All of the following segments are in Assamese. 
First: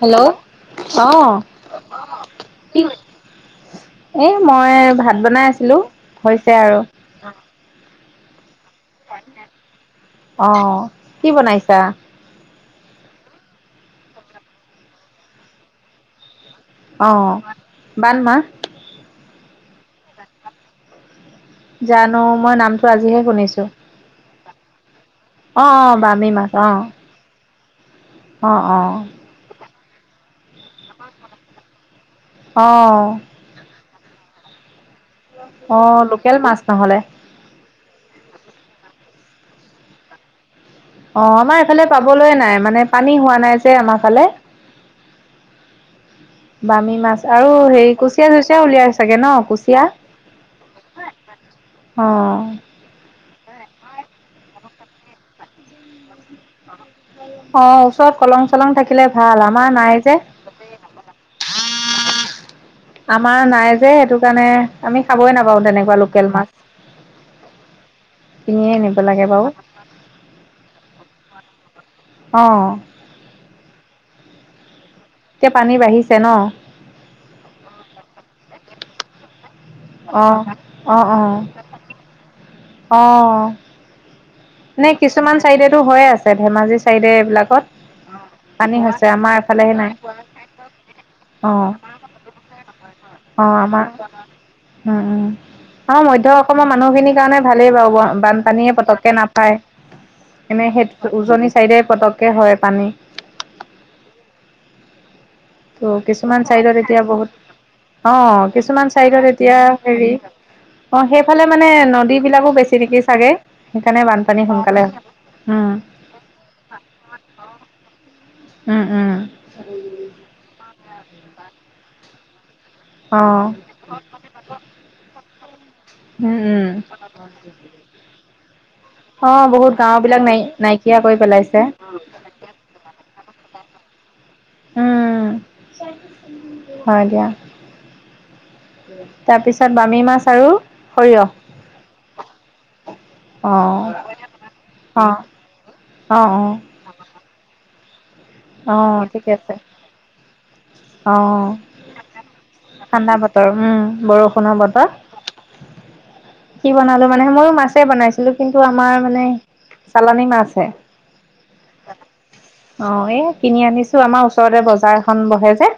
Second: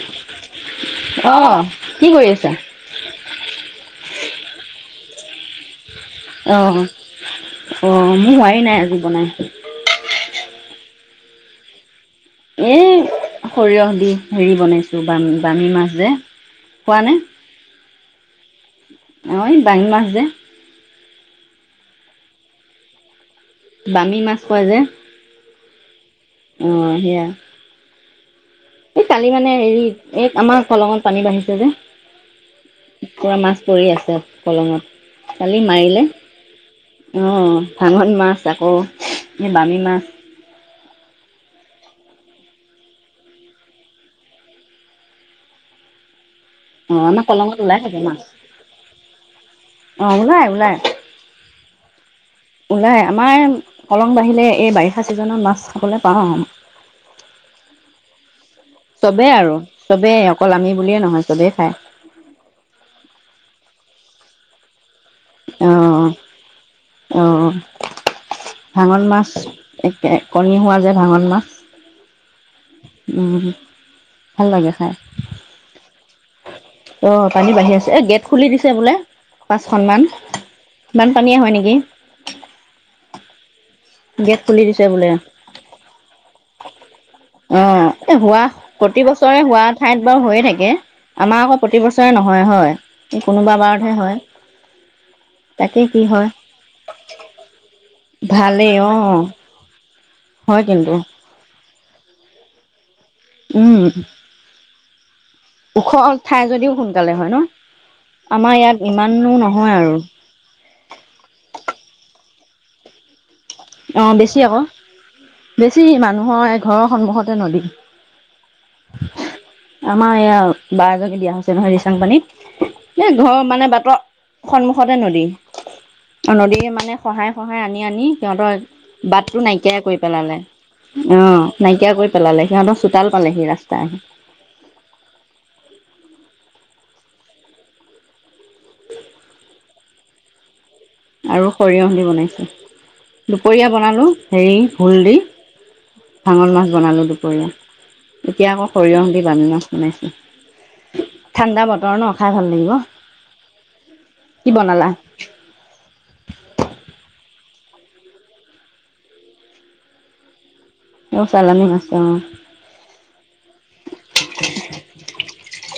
হেল্ল, ' অ কি কৰি আছা কি, এ মই ভাত, ভাত বনাই আছিলো। হৈছে অ আৰু অ মোৰ হোৱাই নাই। আজি বনাই অ কি বনাইছা? এ সৰিয়হ দি হেৰি বনাইছো বাম বামী মাছ যে। খোৱা অ বামী মাছ হৈ বামী মাছ যে জানো মই নামটো আজিহে শুনিছো, বামী মাছ কয় যে অ অ বামী মাছ অ অহ সেইয়াই অ অ এই কালি মানে হেৰি এই আমাৰ কলঙনত পানী বাঢ়িছে যে। অ পুৰা মাছ পৰি আছে। পলঙত কালি অ মাৰিলে, লোকেল মাছ নহ'লে অ অ ভাঙন মাছ আকৌ এ বামি মাছ অহ আমাৰ এইফালে পাবলৈয় নাই, মানে পানী হোৱা নাই যে আমাৰ ফালে, অ বামী মাছ আমাৰ আৰু কলঙত ওলাই হেৰি থাকে মাছ কুচিয়া চুচিয়া উলিয়াই চাগে ন, কুচিয়া অ ওলাই ওলাই অ। ওলাই আমাৰ কলং বাঢ়িলে এই বাৰিষা ছিজনত মাছ খাবলৈ পাওঁ আৱ অ ওচৰত কলং। চলং থাকিলে চবেই ভাল আৰু আমাৰ নাই যে চবেই অকল আমি বুলিয়ে নহয়, চবেই খাই। [unintelligible] আমাৰ নাই যে সেইটো কাৰণে, আমি খাবই নাপাওঁ তেনেকুৱা আহ লোকেল মাছ। আহ কিনিয়ে আনিব ভাঙন লাগে মাছ বাৰু এক কণী হোৱা যে ভাঙন মাছ অ', উম ভাল লাগে খাই এতিয়া পানী বাঢ়িছে ন? অ পানী বাঢ়ি আছে এ গেট খুলি দিছে বোলে পাঁচখনমান অ', বানপানীয়ে হয় নেকি অঁহ গেট খুলি দিছে বোলে আছে ধেমাজি চাইডে অ এইবিলাকত হোৱা পানী হৈছে আমাৰ প্ৰতিবছৰে হোৱা এফালেহে নাই ঠাইত বাৰু হৈয়ে থাকে আমাৰ আকৌ অ', প্ৰতিবছৰে নহয় হয় এই অ কোনোবা আমাৰ বাৰতহে হয় উম তাকে উ কি আমাৰ হয় মাধ্যয়ম অসমৰ মানুহখিনিৰ কাৰণে ভালেই বাৰু ভালেই বানপানীয়ে অ পতকে নাপায় হয় এনে কিন্তু সেই উজনি চাইদে পতকে হয় পানী উম ত ওখ কিছুমান ঠাই যদিও চাইডত এতিয়া সোনকালে হয় বহুত ন অ আমাৰ ইয়াত কিছুমান চাইডত ইমানো এতিয়া নহয় আৰু হেৰি অ সেইফালে মানে নদীত বিলাকো বেছি নেকি চাগে অ সেইকাৰণে বেছি বানপানী আকৌ সোনকালে হয় উম বেছি মানুহৰ এই ঘৰৰ সন্মুখতে নদী উম উম আমাৰ ইয়াৰ বাৰ এজনি বিয়া হৈছে নহয় দিচাং পানীত এই অ ঘৰৰ মানে বাটৰ সন্মুখতে নদী উম নদী উম মানে খহাই খহাই আনি আনি সিহঁতৰ অ বাট টো বহুত নাইকিয়া গাও কৰি বিলাক নাই পেলালে নাইকিয়া কৰি অ পেলাইছে নাইকিয়া কৰি পেলালে সিহঁতৰ চোতাল পালে সি ৰাস্তাই আহে উম হয় দিয়া তাৰপিছত বামি মাছ আৰু সৰিয়হ আৰু সৰিয়হ দি বনাইছোঁ অ দুপৰীয়া বনালোঁ হেৰি ভূল অ দি অ অ ভাঙল মাছ বনালো দেই কণি অ ঠিকে আছে অ ঠাণ্ডা বতৰ ন খাই ভাল লাগিব ঠাণ্ডা বতৰ উম কি বৰষুণৰ বনালা বতৰ কি বনালো মানে মই মাছে বনাইছিলো কিন্তু আমাৰ মানে চালানী মাছ হে অ চালানী মাছ আহ অ', এই কিনি আনিছো আমাৰ ওচৰতে বজাৰখন বহে হে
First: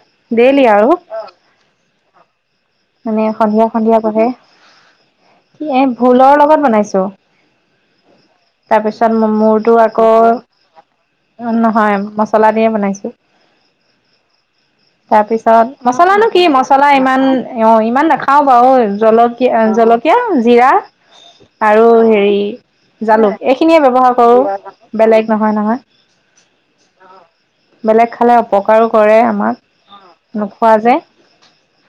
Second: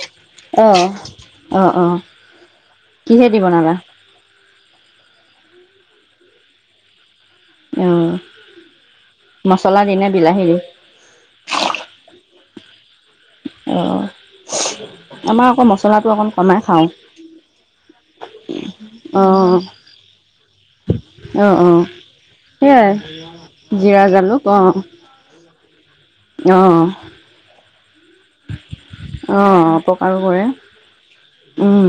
দেলি অ আৰু অ মানে কিহেদি সন্ধিয়া বনালা সন্ধিয়া বহে কি এ। ভোলৰ লগত বনাইছোঁ। অ তাৰপিছত মমতো মছলা আকৌ দিনে বিলাহী দি নহয় মচ চলা দিয়ে বনাইছো। অ আমাৰ আকৌ তাৰপিছত মছলাটো অকণ মছলানো কি কমাই খাওঁ মছলা ইমান অ ইমান নাখাও বাৰু অ জলকীয়া জলকীয়া জিৰা অ অ আৰু হেৰি সেয়াই জালুক এইখিনিয়ে জিৰা ব্যৱ্হাৰ কৰো জালুক অ বেলেগ নহয় নহয়। অ বেলেগ খালে অপকাৰো কৰে অ আমাক অপকাৰো কৰে নোখোৱা যে। উম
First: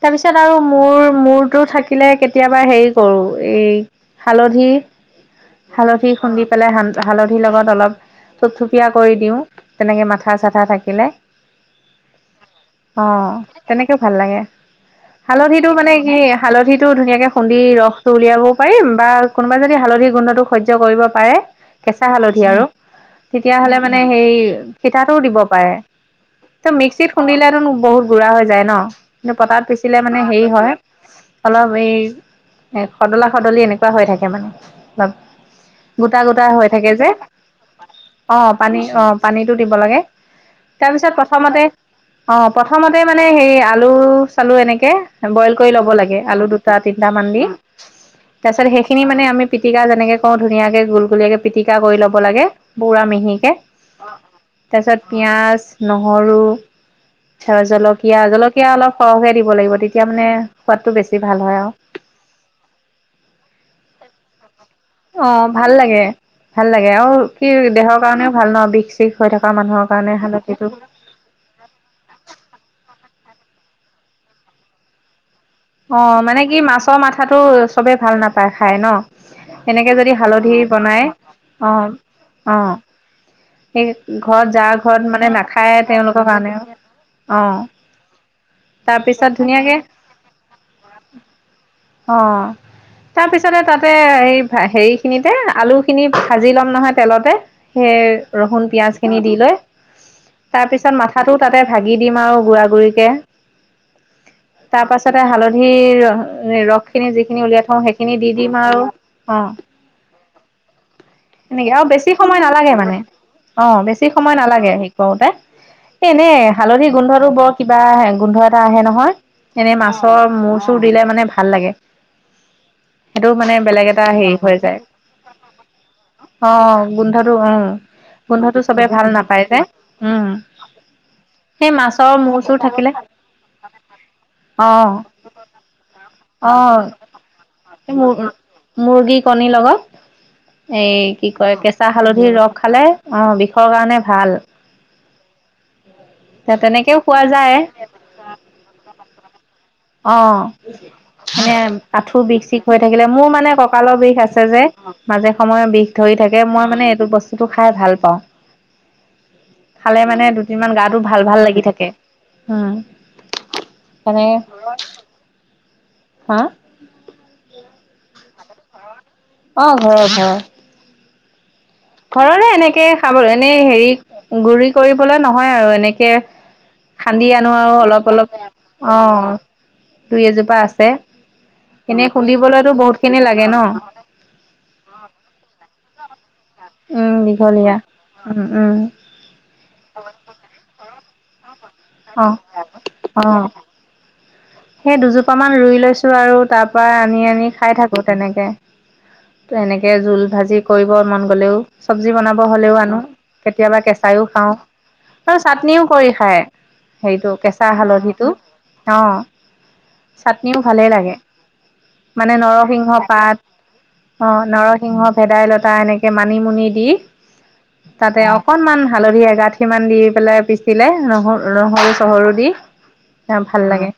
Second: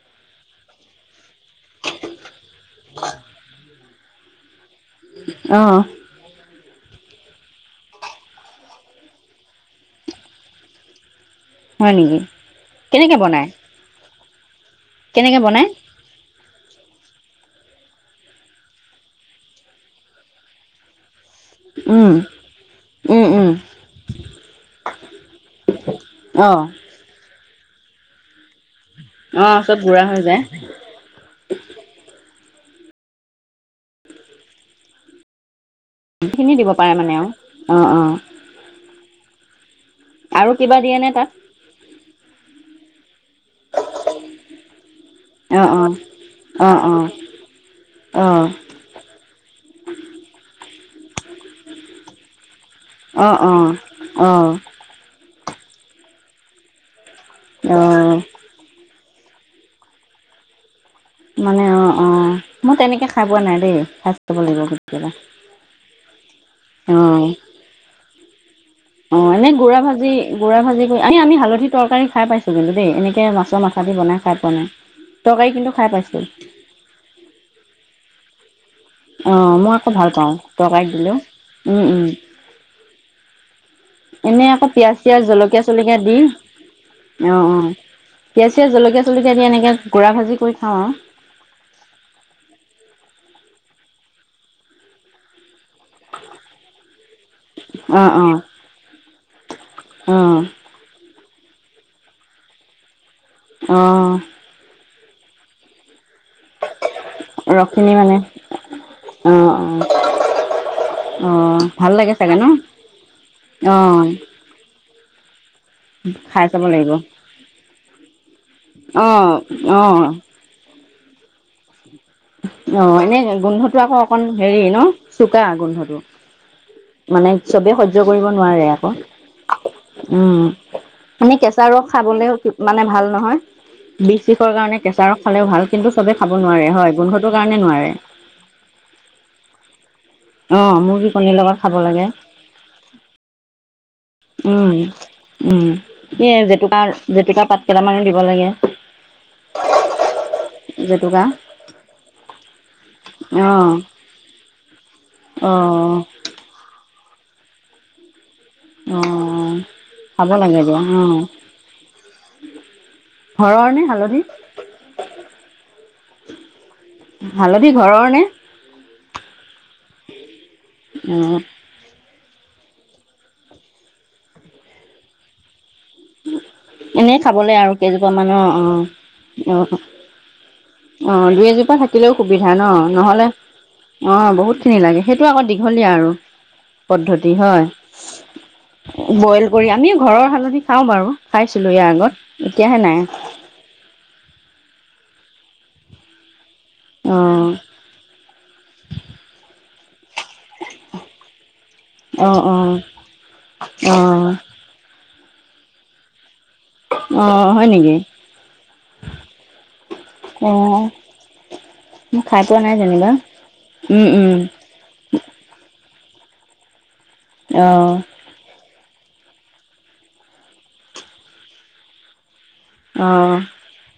তাৰপিছত আৰু মোৰ মোৰ টো থাকিলে কেতিয়াবা হেৰি কৰোঁ এই হালধি। অ হালধি খোন্দিপ। পেলাই হালধিৰ লগত অলপ চপচুপীয়া কৰি দিওঁ তেনেকে মাথা চাথা থাকিলে। হয় নেকি? অ কেনেকে বনাই? তেনেকেও ভাল লাগে। কেনেকে বনাই হালধিটো মানে কি হালধিটো ধুনীয়াকৈ খুন্দি ৰসটো উলিয়াবও পাৰিম বা কোনোবাই যদি হালধি গোন্ধটো সহ্য কৰিব পাৰে কেঁচা উম হালধি আৰু, উম উম তেতিয়া হ'লে মানে সেই পতাটোও দিব পাৰে। অ ত মিক্সিত খুন্দিলে বহুত গুৰা হৈ যায় ন? কিন্তু অ পটাত চব পিচিলে গুড়া হৈ মানে যায় হেৰি হয় অলপ এই এই সদলা সদলি এনেকুৱা হৈ থাকে মানে অপ গোটা গোটা সেইখিনি হৈ দিব থাকে পাৰে যে, মানে আৰু অ অ পানী অ পানীত দিব লাগে। আৰু কিবা দিয়ে নে তাৰপিছত তাত প্ৰথমতে অ প্ৰথমতে মানে সেই আ চালো এনেকে বইল অ কৰি অ লব লাগে, আলু অ অ দুটা তিনিটা মান দি। অ তাৰপিছত সেইখিনি মানে আমি পিটিকা যেনেকে কওঁ ধুনীয়া ধুনীয়াকে গুল গুলীয়াকে পিটিকা কৰি ল'ব লাগে, পোৰা অ অ মিহিকে অ তাৰপিছত পিঁয়াজ নহৰু। অ', জলকীয়া জলকীয়া অলপ সৰহকে দিব লাগিব তেতিয়া মানে সোৱাদটো বেছি ভাল হয় মানে আৰু অ অ মই তেনেকে খাই পোৱা নাই দেই, খাই চাব লাগিব কেতিয়াবা অ ভাল লাগে অহ। কাৰণে ভাল নহ। অ এনেই গুড়ৰা ভাজি গু় ভাজি কৰি আ আমি হালধি তৰকাৰী খাই পাইছো। কিন্তু দেই এনেকৈ মাছৰ মাথা দি বনাই খাই পোৱা নাই। তৰকাৰী কিন্তু খাই অ' পাইছোঁ, মানে কি, মাছৰ মাথাটো চবে ভাল না তা অ' মই আকৌ ভাল পাওঁ, তৰকাৰীত বনাই দিলেও। অ উম - উম। অ সেই এনে ঘৰত আকৌ যাৰ ঘৰত পিয়াজ-চিয়াজ, মানে নাখায় জলকীয়া-চলকীয়া দি, তেওঁলোকৰ কাৰণে অ' - অ'। পিঁয়াজ-চিয়াজ, তাৰপিছত জলকীয়া-চলকীয়া দি এনেকে ধুনীয়াকে গুড়া ভাজি কৰি খাওঁ আৰু। অ' তা তাৰপিছতে তাতে এই ভে- হেৰিখিনিতে আলুখিনি ভাজি লম নহয় তেলতে, সেই অ', অ', ৰহুন পিয়াজখিনি দি লৈ। অ', তাৰপিছত মাথা থাটোও তাতে ভাগি দিম আৰু গুড়া-গুড়িকে। অ' - অ'। তাৰপাছ তাতে হালধি এই ৰসখিনি যিখিনি উলিয়াই থওঁ, ৰসখিনি মানে সেইখিনি দি দিম আৰু। অ'। অ', এনেকে। আৰু ভাল বেছি লাগে চাগে সময় ন? নালাগে মানে। অ', বেছি সময় নালাগে হে কৰোঁতে। এনেই খাই চাব লাগিব। হালধিৰ গোন্ধটো বৰ কিবা আহে। গোন্ধ এটা আহে অ', নহয়। এনে অ', মাছৰ মূৰ-চুৰ দিলে মানে ভাল লাগে। অ'। এনে সেইটো মানে গোন্ধটো বেলেগ আকৌ এটা অকন হৈ হেৰি যায় ন'? চোকা গোন্ গোন্ধটো। অ মানে গোন্ধটো অ চবে সহ্য কৰিব গোন্ধটো নোৱাৰে চবে আকৌ। ভাল নাপায় যে উম, মানে কেঁচা সেই ৰস মাছৰ খাবলৈ মূৰ চুৰ মানে থাকিলে ভাল নহয়। বিষ-চিষৰ অ কাৰণে কেঁচা ৰস খালেও ভাল, কিন্তু চবে খাব নোৱাৰে, হয়। গোন্ধটোৰ কাৰণে নোৱাৰে। এ মুৰ- মুৰ্গী কণীৰ লগত অ', সেই মুৰ্গী কি কণীৰ কয়, লগত খাব কেঁচা লাগে হালধিৰ ৰস খালে, অ' বিষৰ কাৰণে ভাল উম - উম। এ জেতুকাৰ- তেনেকেও খোৱা জেতুকা যায় পাত কেইটামানো দিব লাগে। জেতুকা খালে আঠু বিষ-চিষ হৈ থাকিলে, মোৰ মানে অ'। কঁকালৰ বিষ আছে যে, মাজে সময়ে বিষ অ', ধৰি থাকে। মই মানে এইটো বস্ স্তুটো খাইয়ে ভাল পাওঁ। অ', খালে মানে খাব লাগে দুদিনমান দিয়া গাটো অ', ভাল-ভাল লাগি থাকে। উম। ঘৰৰ নে হালধি? মানে, হা? হালধি ঘৰৰ নে? অ' ঘৰৰ - ঘৰৰ। অ'। ঘৰৰে এনেকে খাব- এনে হেৰি গুৰি কৰিবলৈ নহয় আৰু এনে এনে খাবলৈ আৰু কেইজোপা অলপ মান, অ' - অ'। দুই এজোপা আছে অ'। অ' দুই-এজোপা এনে থাকিলেও সুবিধা খুন্দিবলৈতো ন'। বহুত খিনি নহলে লাগে ন। অ' বহুতখিনি লাগে। সেইটো আকৌ দীঘলীয়া আৰু উম পদ্ধতি হয়। দীঘলীয়া উম উম বইল কৰি- আমিও ঘৰৰ হালধি বাৰু। খাইছ তোলৈ আগত, অ এতিয়া হে নাই। অ সেই দুজোপা মান ৰুই লৈছো আৰু তাত ত পৰা আনি আনি অ', খাই থাকো তেনেকে ত এনেকে কে জুল ভাজি কৰিব মন গ'লেও চব্জি বনাব অ', অ', হ'লেও আনো কেতিয়াবা কেঁচায়ো অ', খাওঁ আৰু চাটনিও কৰি খায় হেটো অ', কেঁচা হয় নেকি হালধিটো অ চাটনিও অ', ভালে লাগে মই মানে খাই পোৱা নাই নৰসিংহ যেনিবা পাত উম, অ উম, নৰসিংহ ভেদাইলতা এনেকে মানিমুনি দি অ', তাতে অকনমান হালধি এগাঠি মান দি পেলাই পিচিলে নহ নহৰু চহৰু দি অ ভাল লাগে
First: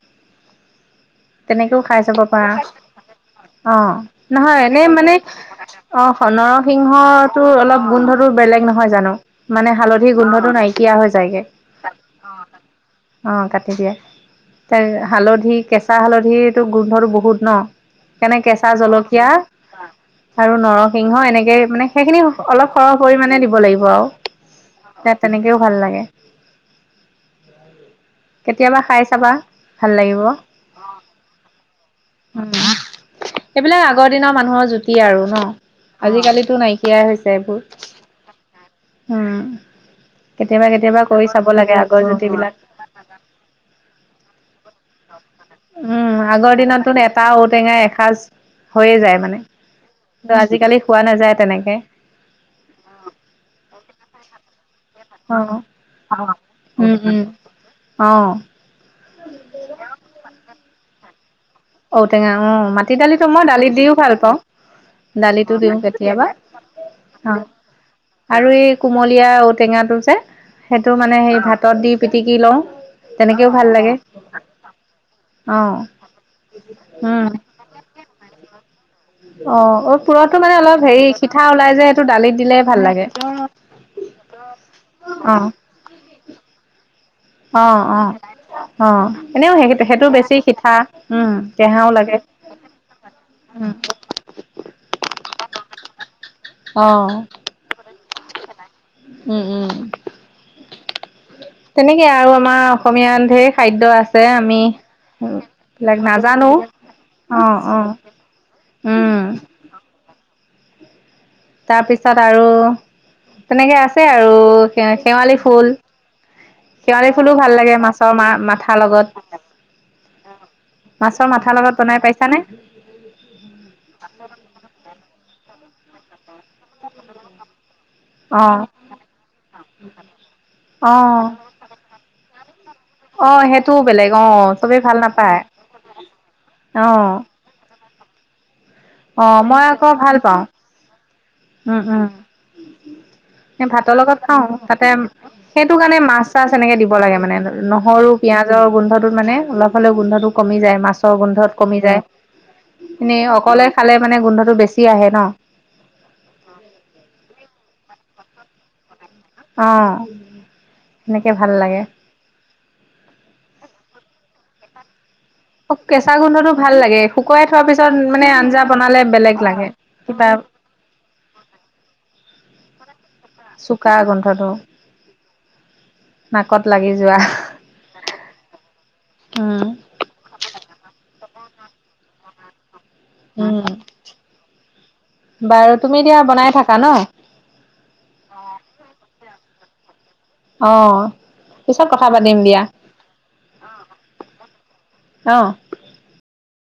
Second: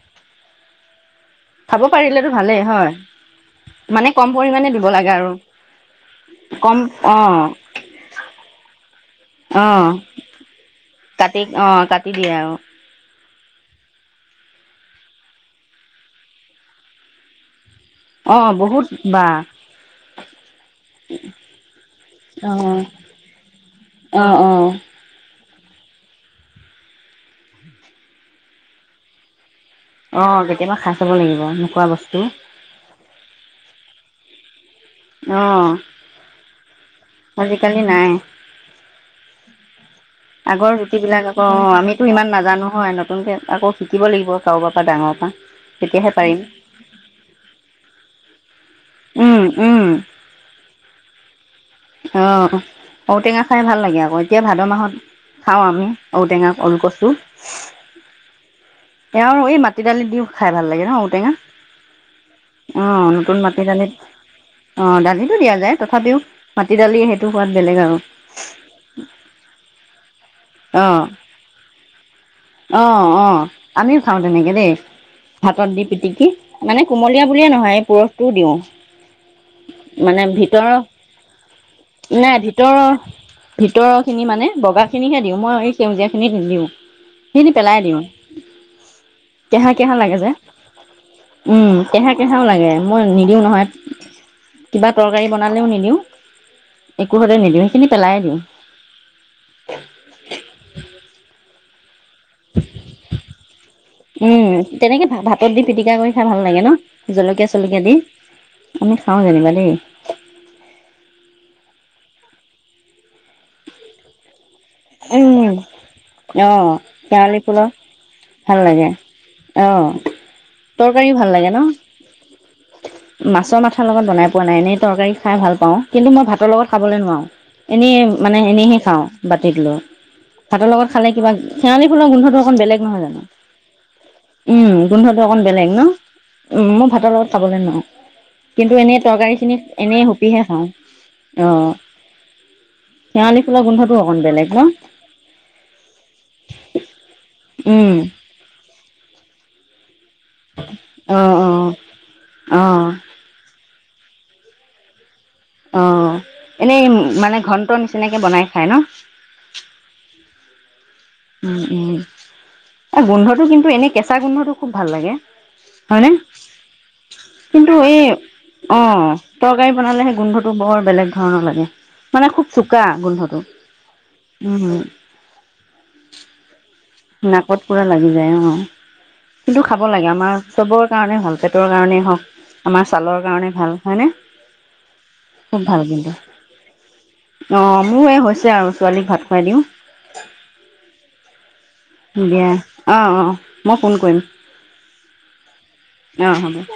তেনেকেও খাব খাই চাব পাৰিলেতো ভালেই হয় পাৰা অ মানে কম নহয় পৰিমাণে এনে দিব লাগে মানে আৰু অ কম নৰসিংহটো অ', অলপ গোন্ধটো বেলেগ নহয় জানো মানে অ', হালধি গোন্ধটো নাইকিয়া হৈ যায়গে দিদিয়ে আৰু অ কাটি দিয়ে ত হালধি কেঁচা হালধিটো গোন্ধটো বহুত ন সেইকাৰণে অ', কেঁচা বহুত জলকীয়া বা আৰু নৰসিংহ এনে কেঁচা জলকীয়া আৰু নৰসিংহৰ এনেকে মানে সেইখিনি অলপ অ', সৰহ পৰিমানে দিব লাগিব অ', অ', আৰু তেনেকে ও ভাল লাগে কেতিয়াবা খাই চাবা ভাল আহ লাগিব কেতিয়াবা খাই চাব লাগিব নোখোৱা বস্তু হ যদি কি আৰু ন অ', আজিকালিতো নাইকিয়াই হৈছে সেইবোৰ আজিকালি নাই উম কেতিয়াবা কেতিয়াবা কৰিছে অ আমিতো ইমান নাজানো হয় নতুনকে আকৌ শিকিব লাগিব কাৰোবাৰ ডাঙৰ পা উম আগৰ দিনততোন এটা ঔটেঙা এসাঁজ হৈয়ে যায় মানে উম, উম, আজিকালি খোৱা নাযায় তেনেকে অ ঔটেঙা খাই ভাল লাগে আকৌ এতিয়া ভাদ মাহৰ খাও অ', আমি ঔটেঙা উম, অলকচু, উম। অ', এয়াৰ এই মাটি দালি দিও খাই ভাল লাগে ন ঔ তেঙা ঔটেঙা অ মাটি দালিতটো মই দালিত দিও ভাল পাওঁ অ', দালিতো দিয়া যায় দিওঁ তথাপিও কেতিয়াবা মাটি দালি সেইটো অ সোৱাদ বেলেগ আৰু আৰু এই কুমলীয়া ঔটেঙা টো যে সেইটো অ', মানে সেই ভাতত দি পিটিকি লওঁ। অ', অ', তেনেকেও ভাল লাগে। আমিও খাওঁ তেনেকে দেই হাতত অহ দি পিটিকি মানে কোমলীয়া বুলিয়ে নহয় পুৰঠটোও দিওঁ। অ' অ অ পুৰঠটো মানে অলপ হেৰি সিঠা ওলাই যে এইটো দালিত নাই দিলে ভিতৰৰ ভাল লাগে। ভিতৰৰ খিনি মানে বগা খিনিহে অ মই এই সেউজীয়া খিনি দিওঁ। সিনি অ পেলাই দিওঁ। অ অ এনেও সেই কেঁহা-কেঁহা সেইটো লাগে যে। বেছি সিঠা উম কেহাও লাগে কেঁহা-কেহাওঁ লাগে। মই নিদিওঁ নহয় উম কিবা তৰকাৰী বনালেও নিদিওঁ অ একো হতে নিদিওঁ সেইখিনি পেলাই দিওঁ। উম, উম। তেনেক কে আৰু আমাৰ অসমীয়াৰ ঢেৰ খাদ্য আছে। উম আমি তেনেকে ভাতত দি পিটিকা এইবিলাক কৰি খাই ভাল নাজানো লাগে ন অ জলকীয়া অ চলকীয়া দি আমি খাওঁ উম যেনিবা দেই তাৰপিছত আৰু তেনেকে আছে আৰু শেৱালি উম ফুল। অ শেৱালি ফুলো ভাল লাগে মাছৰ ভাল মাথাৰ লাগে লগত। অ তৰকাৰীও মাছৰ ভাল লাগে মাথাৰ ন লগত বনাই পাইছানে? মাছৰ মাথা লগত বনাই পোৱা নাই। এনেই তৰকাৰী খাই ভাল পাওঁ। কিন্তু মই ভাতৰ লগত খাবলৈ নোৱাও। এনেই মানে অ এনেইহে খাওঁ বাতিত লৈ। ভাতৰ লগত খালে অ', কিবা, শেৱালি ফুলৰ গোন্ধটো অকন বেলেগ নহয় জানো? অ', সেইটোও বেলেগ অ', উম চবেই ভাল গোন্ধটো নাপায় অকন বেলেগ ন? উম মোৰ ভাতৰ অ', লগত বোলে নুৱাও কিন্তু এনেই তৰকাৰী অ', খিনি মই আকৌ এনেই ভাল হুপিহে পাওঁ খাওঁ। অ উম, শেৱালি ফুলৰ উম। গোন্ধটো ভাতৰ অকণ লগত বেলেগ খাও, ন তাতে সেইটো কাৰণে মাছ চাছ এনেকে দিব লাগে মানে। উম নহৰু, পিয়াজৰ গোন্ধটোত মানে অলপ হলেও গোন্ধটো কমি যায়। মাছৰ অ অ গোন্ধত কমি যায়। অ এনে অকলে খালে মানে গোন্ধটো বেছি আহে ন অ এনেই মানে ঘন্টো নিচিনাকে বনাই খাই ন? অ। সেনেকে ভাল উম, লাগে উম। এ গোন্ধটো কিন্তু এনেই কেঁচা গোন্ধটো খুব ভাল লাগে। হয়নে কেঁচা গোন্ধটো ভাল লাগে। শুকুৱাই থোৱাৰ কিন্তু এই পিছত মানে আঞ্জা অ', বনালে বেলেগ লাগে। তৰকাৰী বনালে সেই কিবা গোন্ধটো চুকা গোন্ধত চোকা গোন্ধটো। নাকত লাগি যোৱা নাকত পুৰা লাগি যায় অ। কিন্তু উম খাব লাগে আমাৰ চবৰ কাৰণে ভাল। পেটৰ কাৰণেই হওক আমাৰ ছালৰ কাৰণে উম ভাল হয়নে খুব বাৰু ভাল তুমি এতিয়া বনাই থাকা ন কিন্তু অ মোৰ এই হৈছে আৰু ছোৱালীক ভাত খুৱাই দিওঁ অ পিছত কথা পাতিম দিয়া অ অ মই ফোন কৰিম অ অ হব